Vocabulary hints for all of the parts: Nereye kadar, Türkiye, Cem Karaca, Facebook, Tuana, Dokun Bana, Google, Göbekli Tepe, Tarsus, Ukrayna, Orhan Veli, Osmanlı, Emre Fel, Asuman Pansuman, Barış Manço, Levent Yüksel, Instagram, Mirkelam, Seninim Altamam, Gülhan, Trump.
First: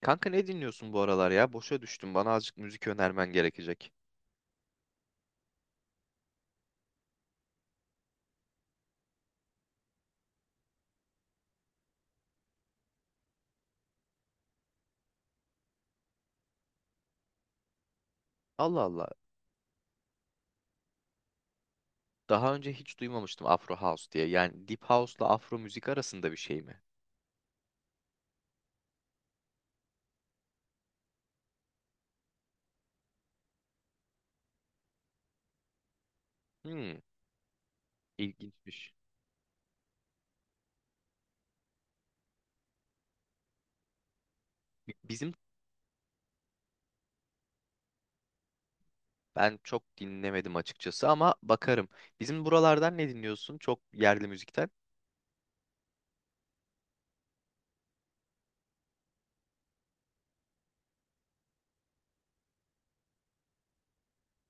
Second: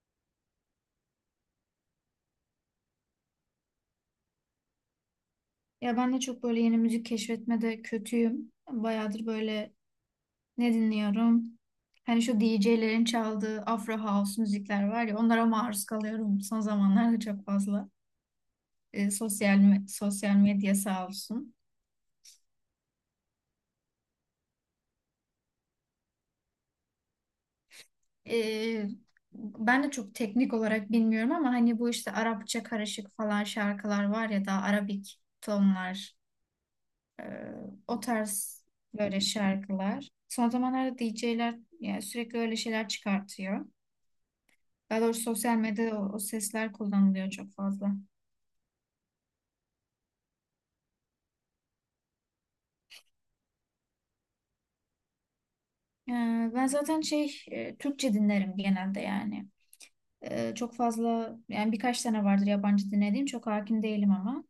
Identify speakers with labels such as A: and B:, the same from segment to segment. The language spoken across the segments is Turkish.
A: Kanka ne dinliyorsun bu aralar ya? Boşa düştüm. Bana azıcık müzik önermen gerekecek.
B: Ya ben de çok böyle yeni müzik keşfetmede kötüyüm. Bayağıdır böyle ne dinliyorum? Hani şu DJ'lerin çaldığı Afro House müzikler var ya, onlara maruz kalıyorum son zamanlarda çok fazla.
A: Allah Allah.
B: Sosyal medya sağ olsun.
A: Daha önce hiç duymamıştım Afro House diye. Yani Deep House'la Afro müzik arasında bir şey mi?
B: Ee, ben de çok teknik olarak bilmiyorum ama hani bu işte Arapça karışık falan şarkılar var ya da Arabik tonlar,
A: Hmm,
B: o tarz
A: ilginçmiş.
B: böyle şarkılar. Son zamanlarda DJ'ler yani sürekli öyle şeyler çıkartıyor.
A: Bi-
B: Daha doğrusu
A: Bizim
B: sosyal medyada o sesler kullanılıyor çok fazla.
A: ben çok dinlemedim açıkçası ama bakarım. Bizim buralardan ne dinliyorsun? Çok yerli müzikten.
B: Ee, ben zaten şey Türkçe dinlerim genelde yani. Çok fazla yani, birkaç tane vardır yabancı dinlediğim, çok hakim değilim ama.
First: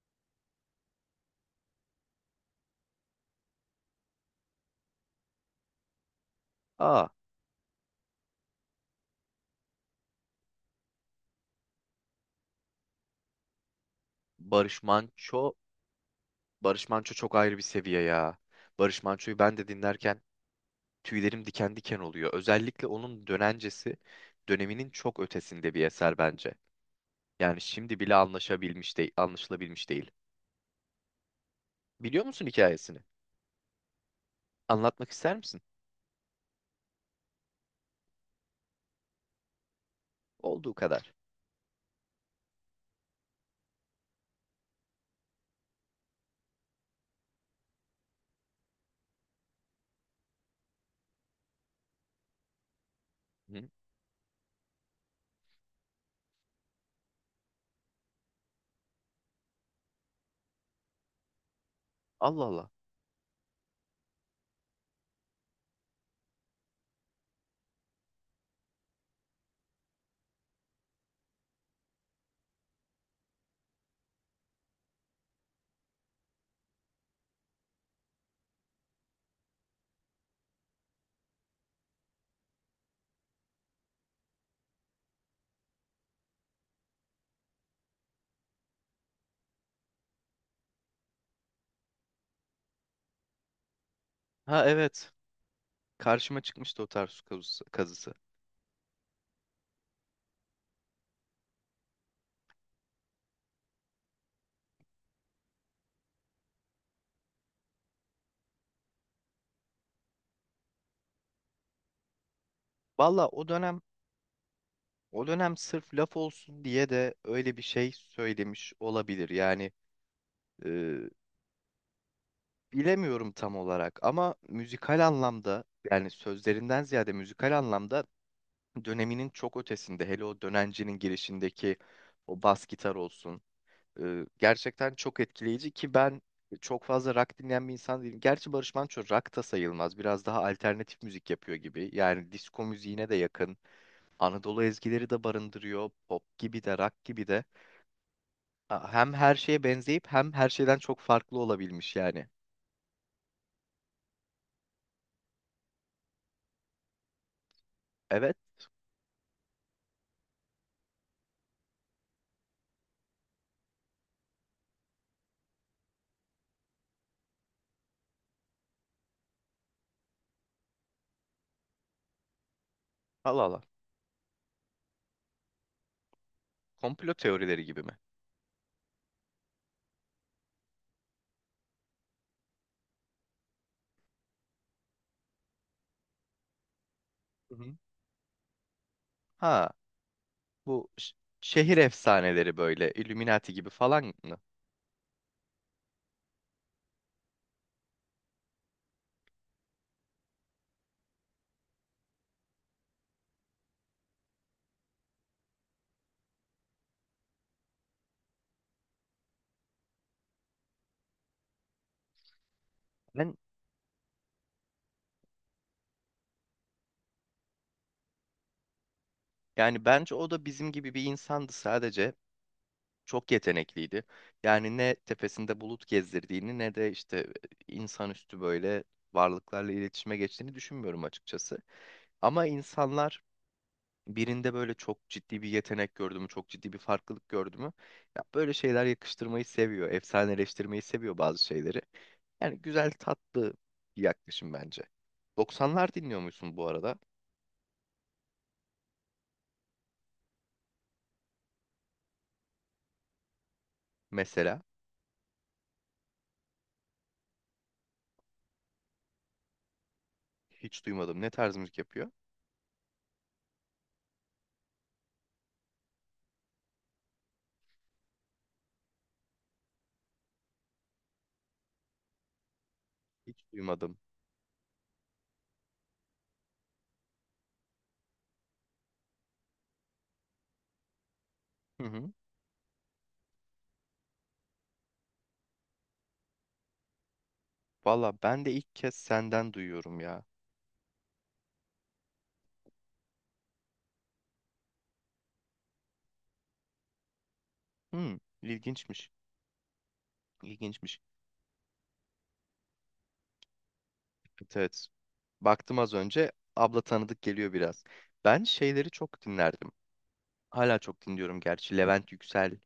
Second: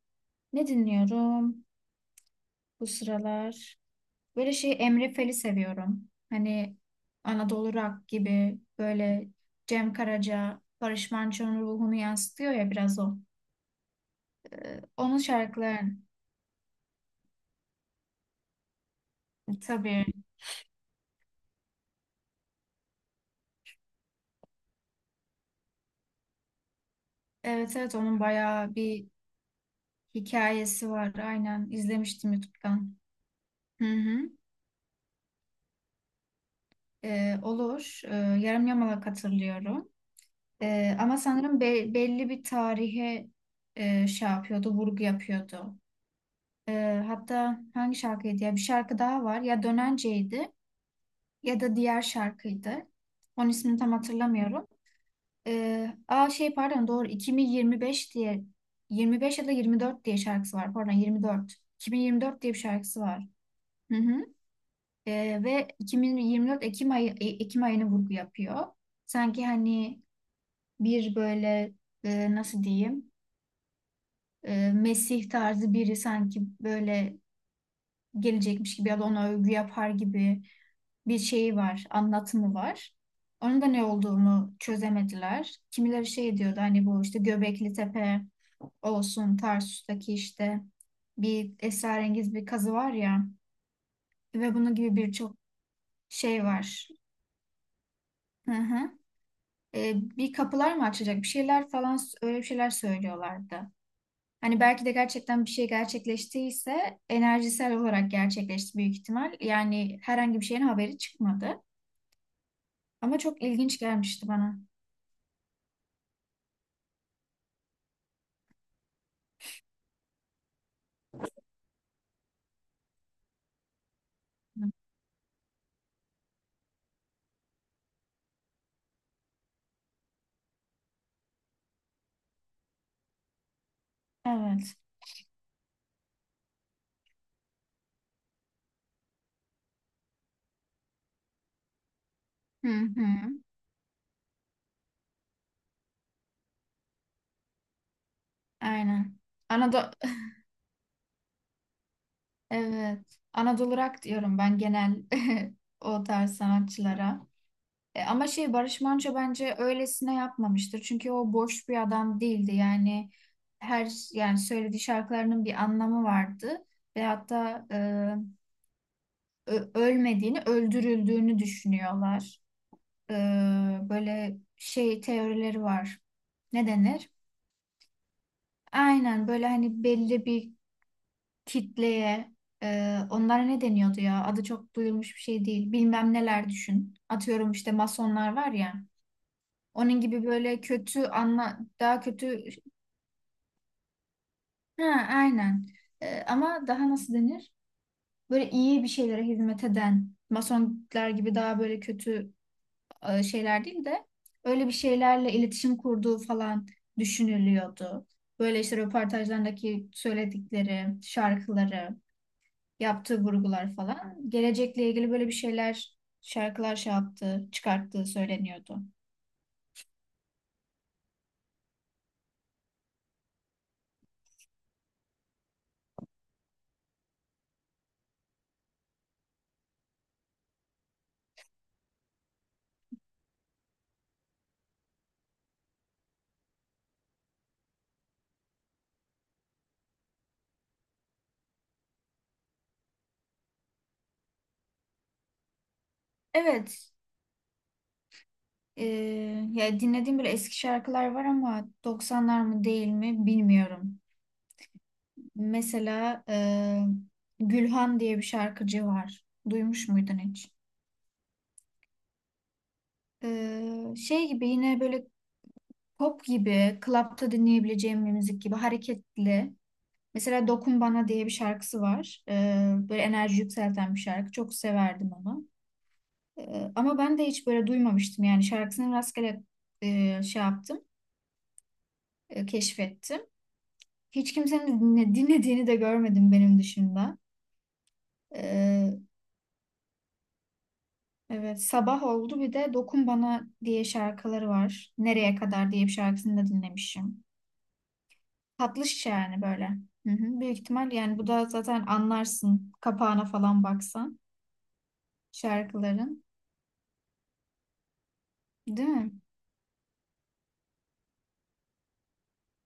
B: Ne dinliyorum bu sıralar? Böyle şey, Emre Fel'i seviyorum. Hani
A: Aa,
B: Anadolu Rock gibi, böyle Cem Karaca, Barış Manço'nun ruhunu yansıtıyor ya biraz o.
A: Barış
B: Onun
A: Manço.
B: şarkıları
A: Barış Manço çok ayrı bir seviye ya. Barış Manço'yu ben de
B: tabii.
A: dinlerken tüylerim diken diken oluyor. Özellikle onun döneminin çok ötesinde bir eser bence. Yani
B: Evet, evet,
A: şimdi bile
B: onun bayağı
A: anlaşabilmiş
B: bir
A: değil, anlaşılabilmiş değil.
B: hikayesi var. Aynen,
A: Biliyor
B: izlemiştim
A: musun
B: YouTube'dan.
A: hikayesini?
B: Hı hı.
A: Anlatmak ister misin?
B: Olur. Yarım yamalak hatırlıyorum.
A: Olduğu
B: Ee,
A: kadar.
B: ama sanırım belli bir tarihe şey yapıyordu, vurgu yapıyordu. Hatta hangi şarkıydı ya? Bir şarkı daha var. Ya Dönence'ydi ya da diğer şarkıydı. Onun
A: Hı?
B: ismini tam hatırlamıyorum. Aa şey pardon, doğru, 2025 diye, 25 ya da 24 diye şarkısı var. Pardon, 24. 2024
A: Allah
B: diye bir
A: Allah.
B: şarkısı var. Hı hı. Ve 2024 Ekim ayı, Ekim ayını vurgu yapıyor. Sanki hani bir böyle, nasıl diyeyim, Mesih tarzı biri sanki böyle gelecekmiş gibi ya da ona övgü yapar gibi bir şeyi var, anlatımı var. Onun da ne olduğunu çözemediler. Kimileri şey diyordu, hani bu işte Göbekli Tepe olsun, Tarsus'taki işte bir esrarengiz bir kazı var ya, ve
A: Ha,
B: bunun gibi
A: evet.
B: birçok
A: Karşıma
B: şey
A: çıkmıştı o
B: var.
A: tarz su kazısı.
B: Hı hı. Bir kapılar mı açacak bir şeyler falan, öyle bir şeyler söylüyorlardı. Hani belki de gerçekten bir şey gerçekleştiyse enerjisel olarak gerçekleşti büyük ihtimal. Yani herhangi bir şeyin haberi çıkmadı. Ama
A: Valla
B: çok
A: o
B: ilginç
A: dönem
B: gelmişti bana.
A: o dönem sırf laf olsun diye de öyle bir şey söylemiş olabilir. Yani e, bilemiyorum tam olarak ama
B: Hı.
A: müzikal anlamda yani sözlerinden ziyade müzikal anlamda döneminin çok ötesinde. Hele o dönencinin girişindeki o bas gitar olsun.
B: Evet.
A: Gerçekten çok etkileyici ki ben çok fazla rock dinleyen bir insan değilim. Gerçi Barış Manço rock da sayılmaz. Biraz daha alternatif müzik yapıyor gibi. Yani disco
B: Hı hı.
A: müziğine de yakın. Anadolu ezgileri de barındırıyor. Pop gibi de rock gibi de. Ha, hem
B: Aynen.
A: her şeye
B: Anadolu
A: benzeyip hem her şeyden çok farklı olabilmiş yani.
B: evet. Anadolu rock diyorum ben genel o tarz sanatçılara. Ama
A: Evet.
B: şey, Barış Manço bence öylesine yapmamıştır. Çünkü o boş bir adam değildi. Yani her yani söylediği şarkılarının bir anlamı vardı ve hatta ölmediğini, öldürüldüğünü düşünüyorlar. E,
A: Allah Allah.
B: böyle şey, teorileri var. Ne denir?
A: Komplo teorileri gibi mi?
B: Aynen, böyle hani belli bir kitleye, onlara ne deniyordu ya? Adı çok duyulmuş bir şey değil. Bilmem neler düşün. Atıyorum,
A: Hı
B: işte
A: hı.
B: masonlar var ya.
A: Ha,
B: Onun gibi, böyle
A: bu
B: kötü anla,
A: şehir
B: daha kötü.
A: efsaneleri böyle Illuminati gibi falan mı?
B: Ha, aynen. Ama daha nasıl denir? Böyle iyi bir şeylere hizmet eden masonlar gibi daha böyle kötü şeyler değil de, öyle bir şeylerle iletişim kurduğu falan düşünülüyordu. Böyle işte röportajlarındaki söyledikleri, şarkıları, yaptığı
A: Ben
B: vurgular falan gelecekle ilgili böyle bir şeyler, şarkılar şey yaptığı, çıkarttığı söyleniyordu.
A: yani bence o da bizim gibi bir insandı sadece. Çok yetenekliydi. Yani ne tepesinde bulut gezdirdiğini ne de işte insanüstü böyle varlıklarla iletişime geçtiğini düşünmüyorum açıkçası. Ama insanlar birinde böyle çok ciddi bir yetenek gördü mü, çok ciddi bir farklılık gördü mü, ya böyle şeyler yakıştırmayı seviyor, efsaneleştirmeyi seviyor bazı şeyleri. Yani güzel, tatlı bir yaklaşım bence. 90'lar dinliyor musun bu
B: Evet.
A: arada?
B: Ee, ya dinlediğim böyle eski şarkılar var ama 90'lar mı değil mi bilmiyorum.
A: Mesela
B: Mesela Gülhan diye bir şarkıcı var. Duymuş muydun hiç?
A: hiç duymadım. Ne tarz müzik yapıyor?
B: Şey gibi, yine böyle pop gibi, klapta dinleyebileceğim bir müzik gibi, hareketli. Mesela Dokun Bana diye bir şarkısı var. Böyle
A: Hiç
B: enerji yükselten
A: duymadım.
B: bir şarkı. Çok severdim onu. Ama ben de hiç böyle duymamıştım yani, şarkısını rastgele şey yaptım,
A: Hı hı.
B: keşfettim. Hiç kimsenin dinlediğini de görmedim benim dışında.
A: Valla ben de ilk kez
B: Ee,
A: senden duyuyorum ya.
B: evet, sabah oldu bir de, Dokun Bana diye şarkıları var. Nereye kadar diye bir şarkısını da dinlemişim.
A: Hmm,
B: Tatlı
A: ilginçmiş.
B: şişe yani böyle. Hı hı. Büyük ihtimal
A: İlginçmiş.
B: yani, bu da zaten anlarsın kapağına falan baksan
A: Evet, evet. Baktım az
B: şarkıların.
A: önce. Abla tanıdık geliyor biraz. Ben
B: Değil
A: şeyleri
B: mi?
A: çok dinlerdim. Hala çok dinliyorum gerçi. Levent Yüksel,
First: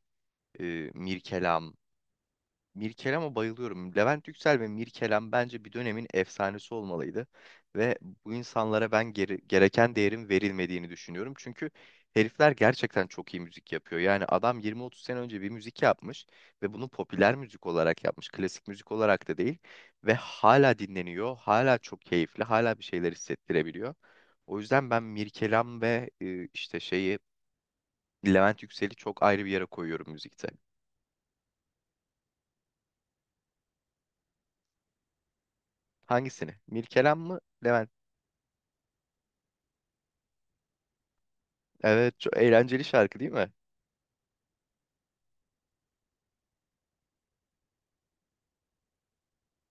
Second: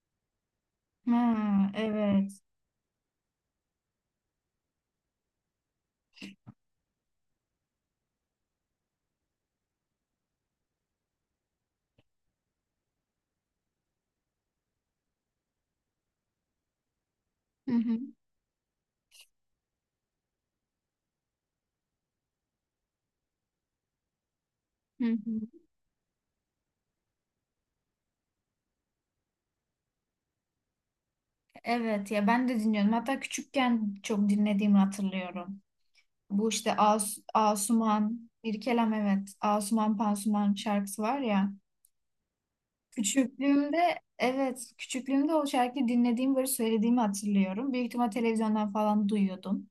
A: e,
B: Ha,
A: Mirkelam.
B: evet.
A: Mirkelam'a bayılıyorum. Levent Yüksel ve Mirkelam bence bir dönemin efsanesi olmalıydı. Ve bu insanlara ben gereken değerin verilmediğini düşünüyorum. Çünkü herifler gerçekten çok iyi müzik yapıyor. Yani adam 20-30 sene önce bir müzik yapmış ve bunu popüler müzik
B: Hı hı.
A: olarak yapmış. Klasik müzik olarak da değil. Ve hala dinleniyor, hala çok keyifli, hala bir şeyler hissettirebiliyor. O yüzden ben
B: Hı hı.
A: Mirkelam ve işte şeyi Levent Yüksel'i çok ayrı bir yere koyuyorum müzikte.
B: Evet ya, ben de dinliyorum. Hatta küçükken çok dinlediğimi hatırlıyorum. Bu
A: Hangisini?
B: işte
A: Mirkelam mı, Levent?
B: Asuman, İrkelem, evet. Asuman Pansuman şarkısı var ya.
A: Evet, çok eğlenceli şarkı değil mi?
B: Küçüklüğümde, evet, küçüklüğümde o şarkıyı dinlediğim, böyle söylediğimi hatırlıyorum. Büyük ihtimal televizyondan falan duyuyordum.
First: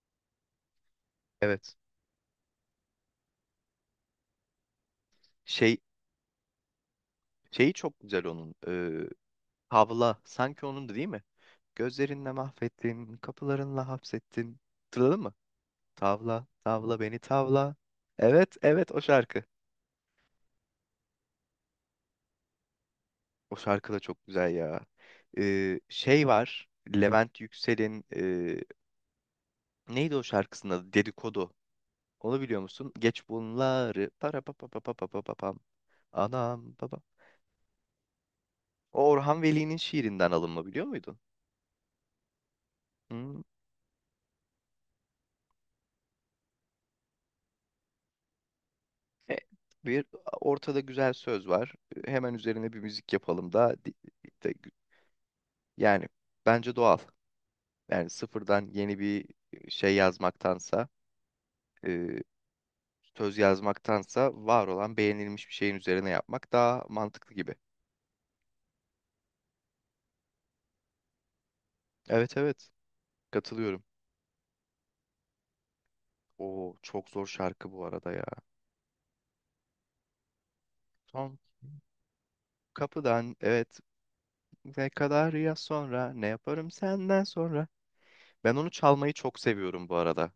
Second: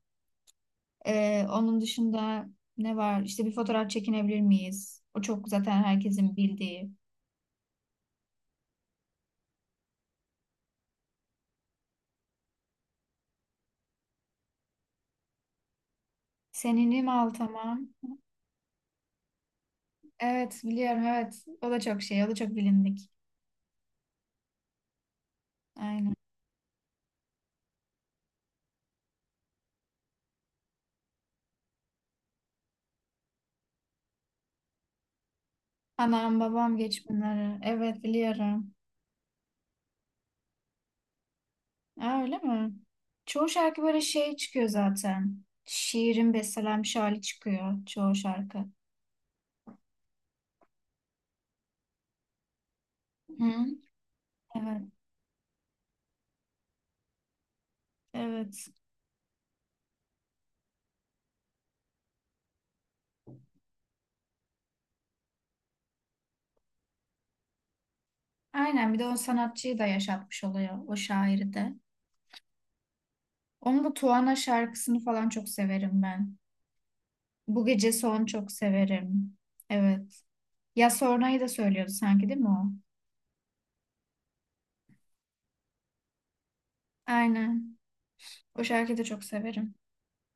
B: Ee,
A: Evet.
B: onun dışında ne var? İşte, bir fotoğraf çekinebilir miyiz? O çok
A: Şey
B: zaten, herkesin bildiği.
A: şeyi çok güzel onun. Havla sanki onun da değil mi? Gözlerinle mahvettin, kapılarınla hapsettin. Hatırladın mı? Tavla, tavla
B: Seninim
A: beni tavla.
B: Altamam.
A: Evet, evet o şarkı.
B: Evet, biliyorum, evet. O da çok şey, o da çok bilindik.
A: O şarkı da çok güzel ya.
B: Aynen.
A: Şey var. Levent Yüksel'in neydi o şarkısının adı? Dedikodu. Onu biliyor musun? Geç bunları. Para pa pa pa pa pa pa pa pam.
B: Anam
A: Anam
B: babam
A: baba.
B: geç bunları. Evet, biliyorum.
A: O Orhan Veli'nin şiirinden alınma biliyor muydun?
B: Aa, öyle mi?
A: Hmm.
B: Çoğu şarkı böyle şey çıkıyor zaten. Şiirin bestelenmiş hali çıkıyor çoğu şarkı.
A: E, Bir ortada güzel söz var. Hemen üzerine bir müzik yapalım
B: Hı?
A: da de-
B: Evet,
A: yani bence doğal. Yani sıfırdan
B: evet.
A: yeni bir şey yazmaktansa, e, söz yazmaktansa var olan beğenilmiş bir şeyin üzerine yapmak daha mantıklı gibi.
B: Aynen, bir de o sanatçıyı da yaşatmış oluyor, o şairi de.
A: Evet, evet, katılıyorum.
B: Onun bu Tuana şarkısını falan çok severim ben.
A: O çok zor
B: Bu
A: şarkı bu
B: gece
A: arada ya.
B: son, çok severim. Evet. Ya
A: Son
B: Sonra'yı da söylüyordu sanki değil mi o?
A: kapıdan evet ne kadar ya sonra ne yaparım senden sonra.
B: Aynen.
A: Ben
B: O
A: onu
B: şarkıyı da
A: çalmayı
B: çok
A: çok
B: severim.
A: seviyorum bu arada.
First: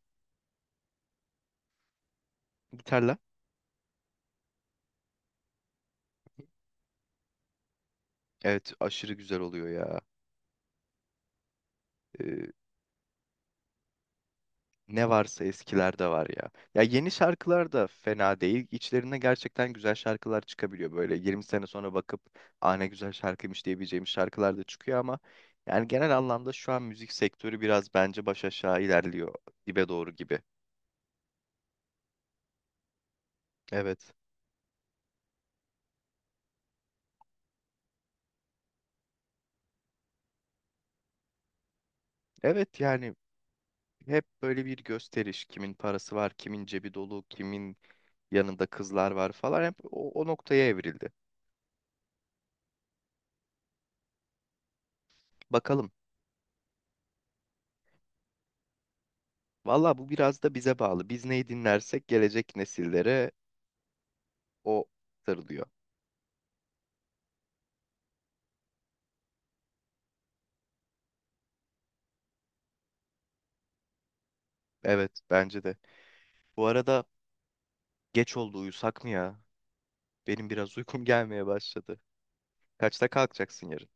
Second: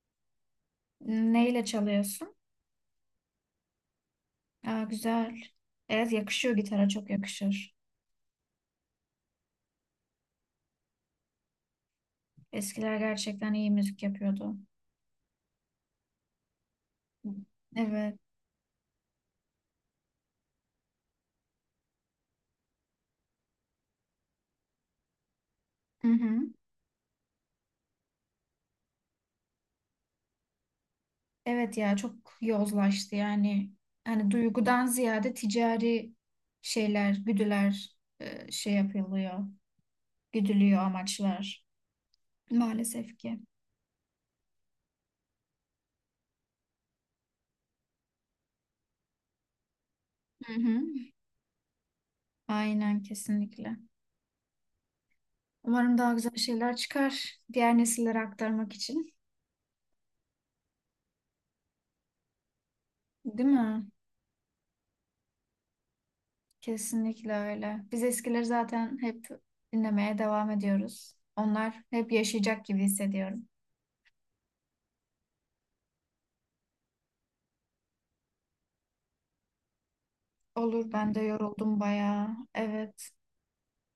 B: Neyle çalıyorsun?
A: Gitarla.
B: Aa, güzel. Evet, yakışıyor, gitara çok yakışır.
A: Evet aşırı güzel oluyor ya. e,
B: Eskiler gerçekten iyi müzik yapıyordu.
A: Ne varsa eskilerde var ya. Ya yeni şarkılar da
B: Evet.
A: fena değil. İçlerinde gerçekten güzel şarkılar çıkabiliyor böyle. 20 sene sonra bakıp "Aa ne güzel şarkıymış" diyebileceğimiz şarkılar da çıkıyor ama yani
B: Hı
A: genel
B: hı.
A: anlamda şu an müzik sektörü biraz bence baş aşağı ilerliyor dibe doğru gibi.
B: Evet ya, çok yozlaştı yani.
A: Evet.
B: Hani duygudan ziyade ticari şeyler, güdüler şey yapılıyor. Güdülüyor amaçlar.
A: Evet yani
B: Maalesef ki.
A: hep böyle bir gösteriş. Kimin parası var, kimin cebi dolu, kimin yanında kızlar var falan hep o
B: Hı
A: noktaya
B: hı.
A: evrildi.
B: Aynen, kesinlikle.
A: Bakalım.
B: Umarım daha güzel şeyler çıkar, diğer nesillere aktarmak için.
A: Valla bu biraz da bize bağlı. Biz neyi dinlersek gelecek nesillere
B: Değil mi?
A: o sarılıyor.
B: Kesinlikle öyle. Biz eskileri zaten hep dinlemeye devam ediyoruz. Onlar hep yaşayacak gibi hissediyorum.
A: Evet bence de. Bu arada geç oldu uyusak mı ya? Benim biraz
B: Olur,
A: uykum
B: ben de
A: gelmeye
B: yoruldum
A: başladı.
B: bayağı.
A: Kaçta
B: Evet.
A: kalkacaksın yarın?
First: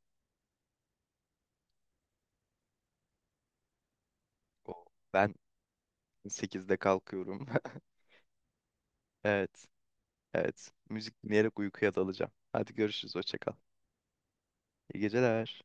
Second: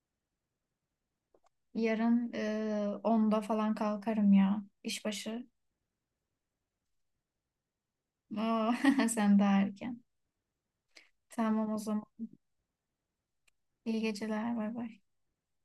B: Yarın 10'da falan kalkarım ya.
A: O, ben
B: İşbaşı.
A: 8'de kalkıyorum.
B: Oo, sen daha
A: Evet.
B: erken.
A: Evet. Müzik dinleyerek
B: Tamam o
A: uykuya
B: zaman.
A: dalacağım. Hadi görüşürüz. Hoşça kal.
B: İyi geceler. Bay
A: İyi
B: bay.
A: geceler.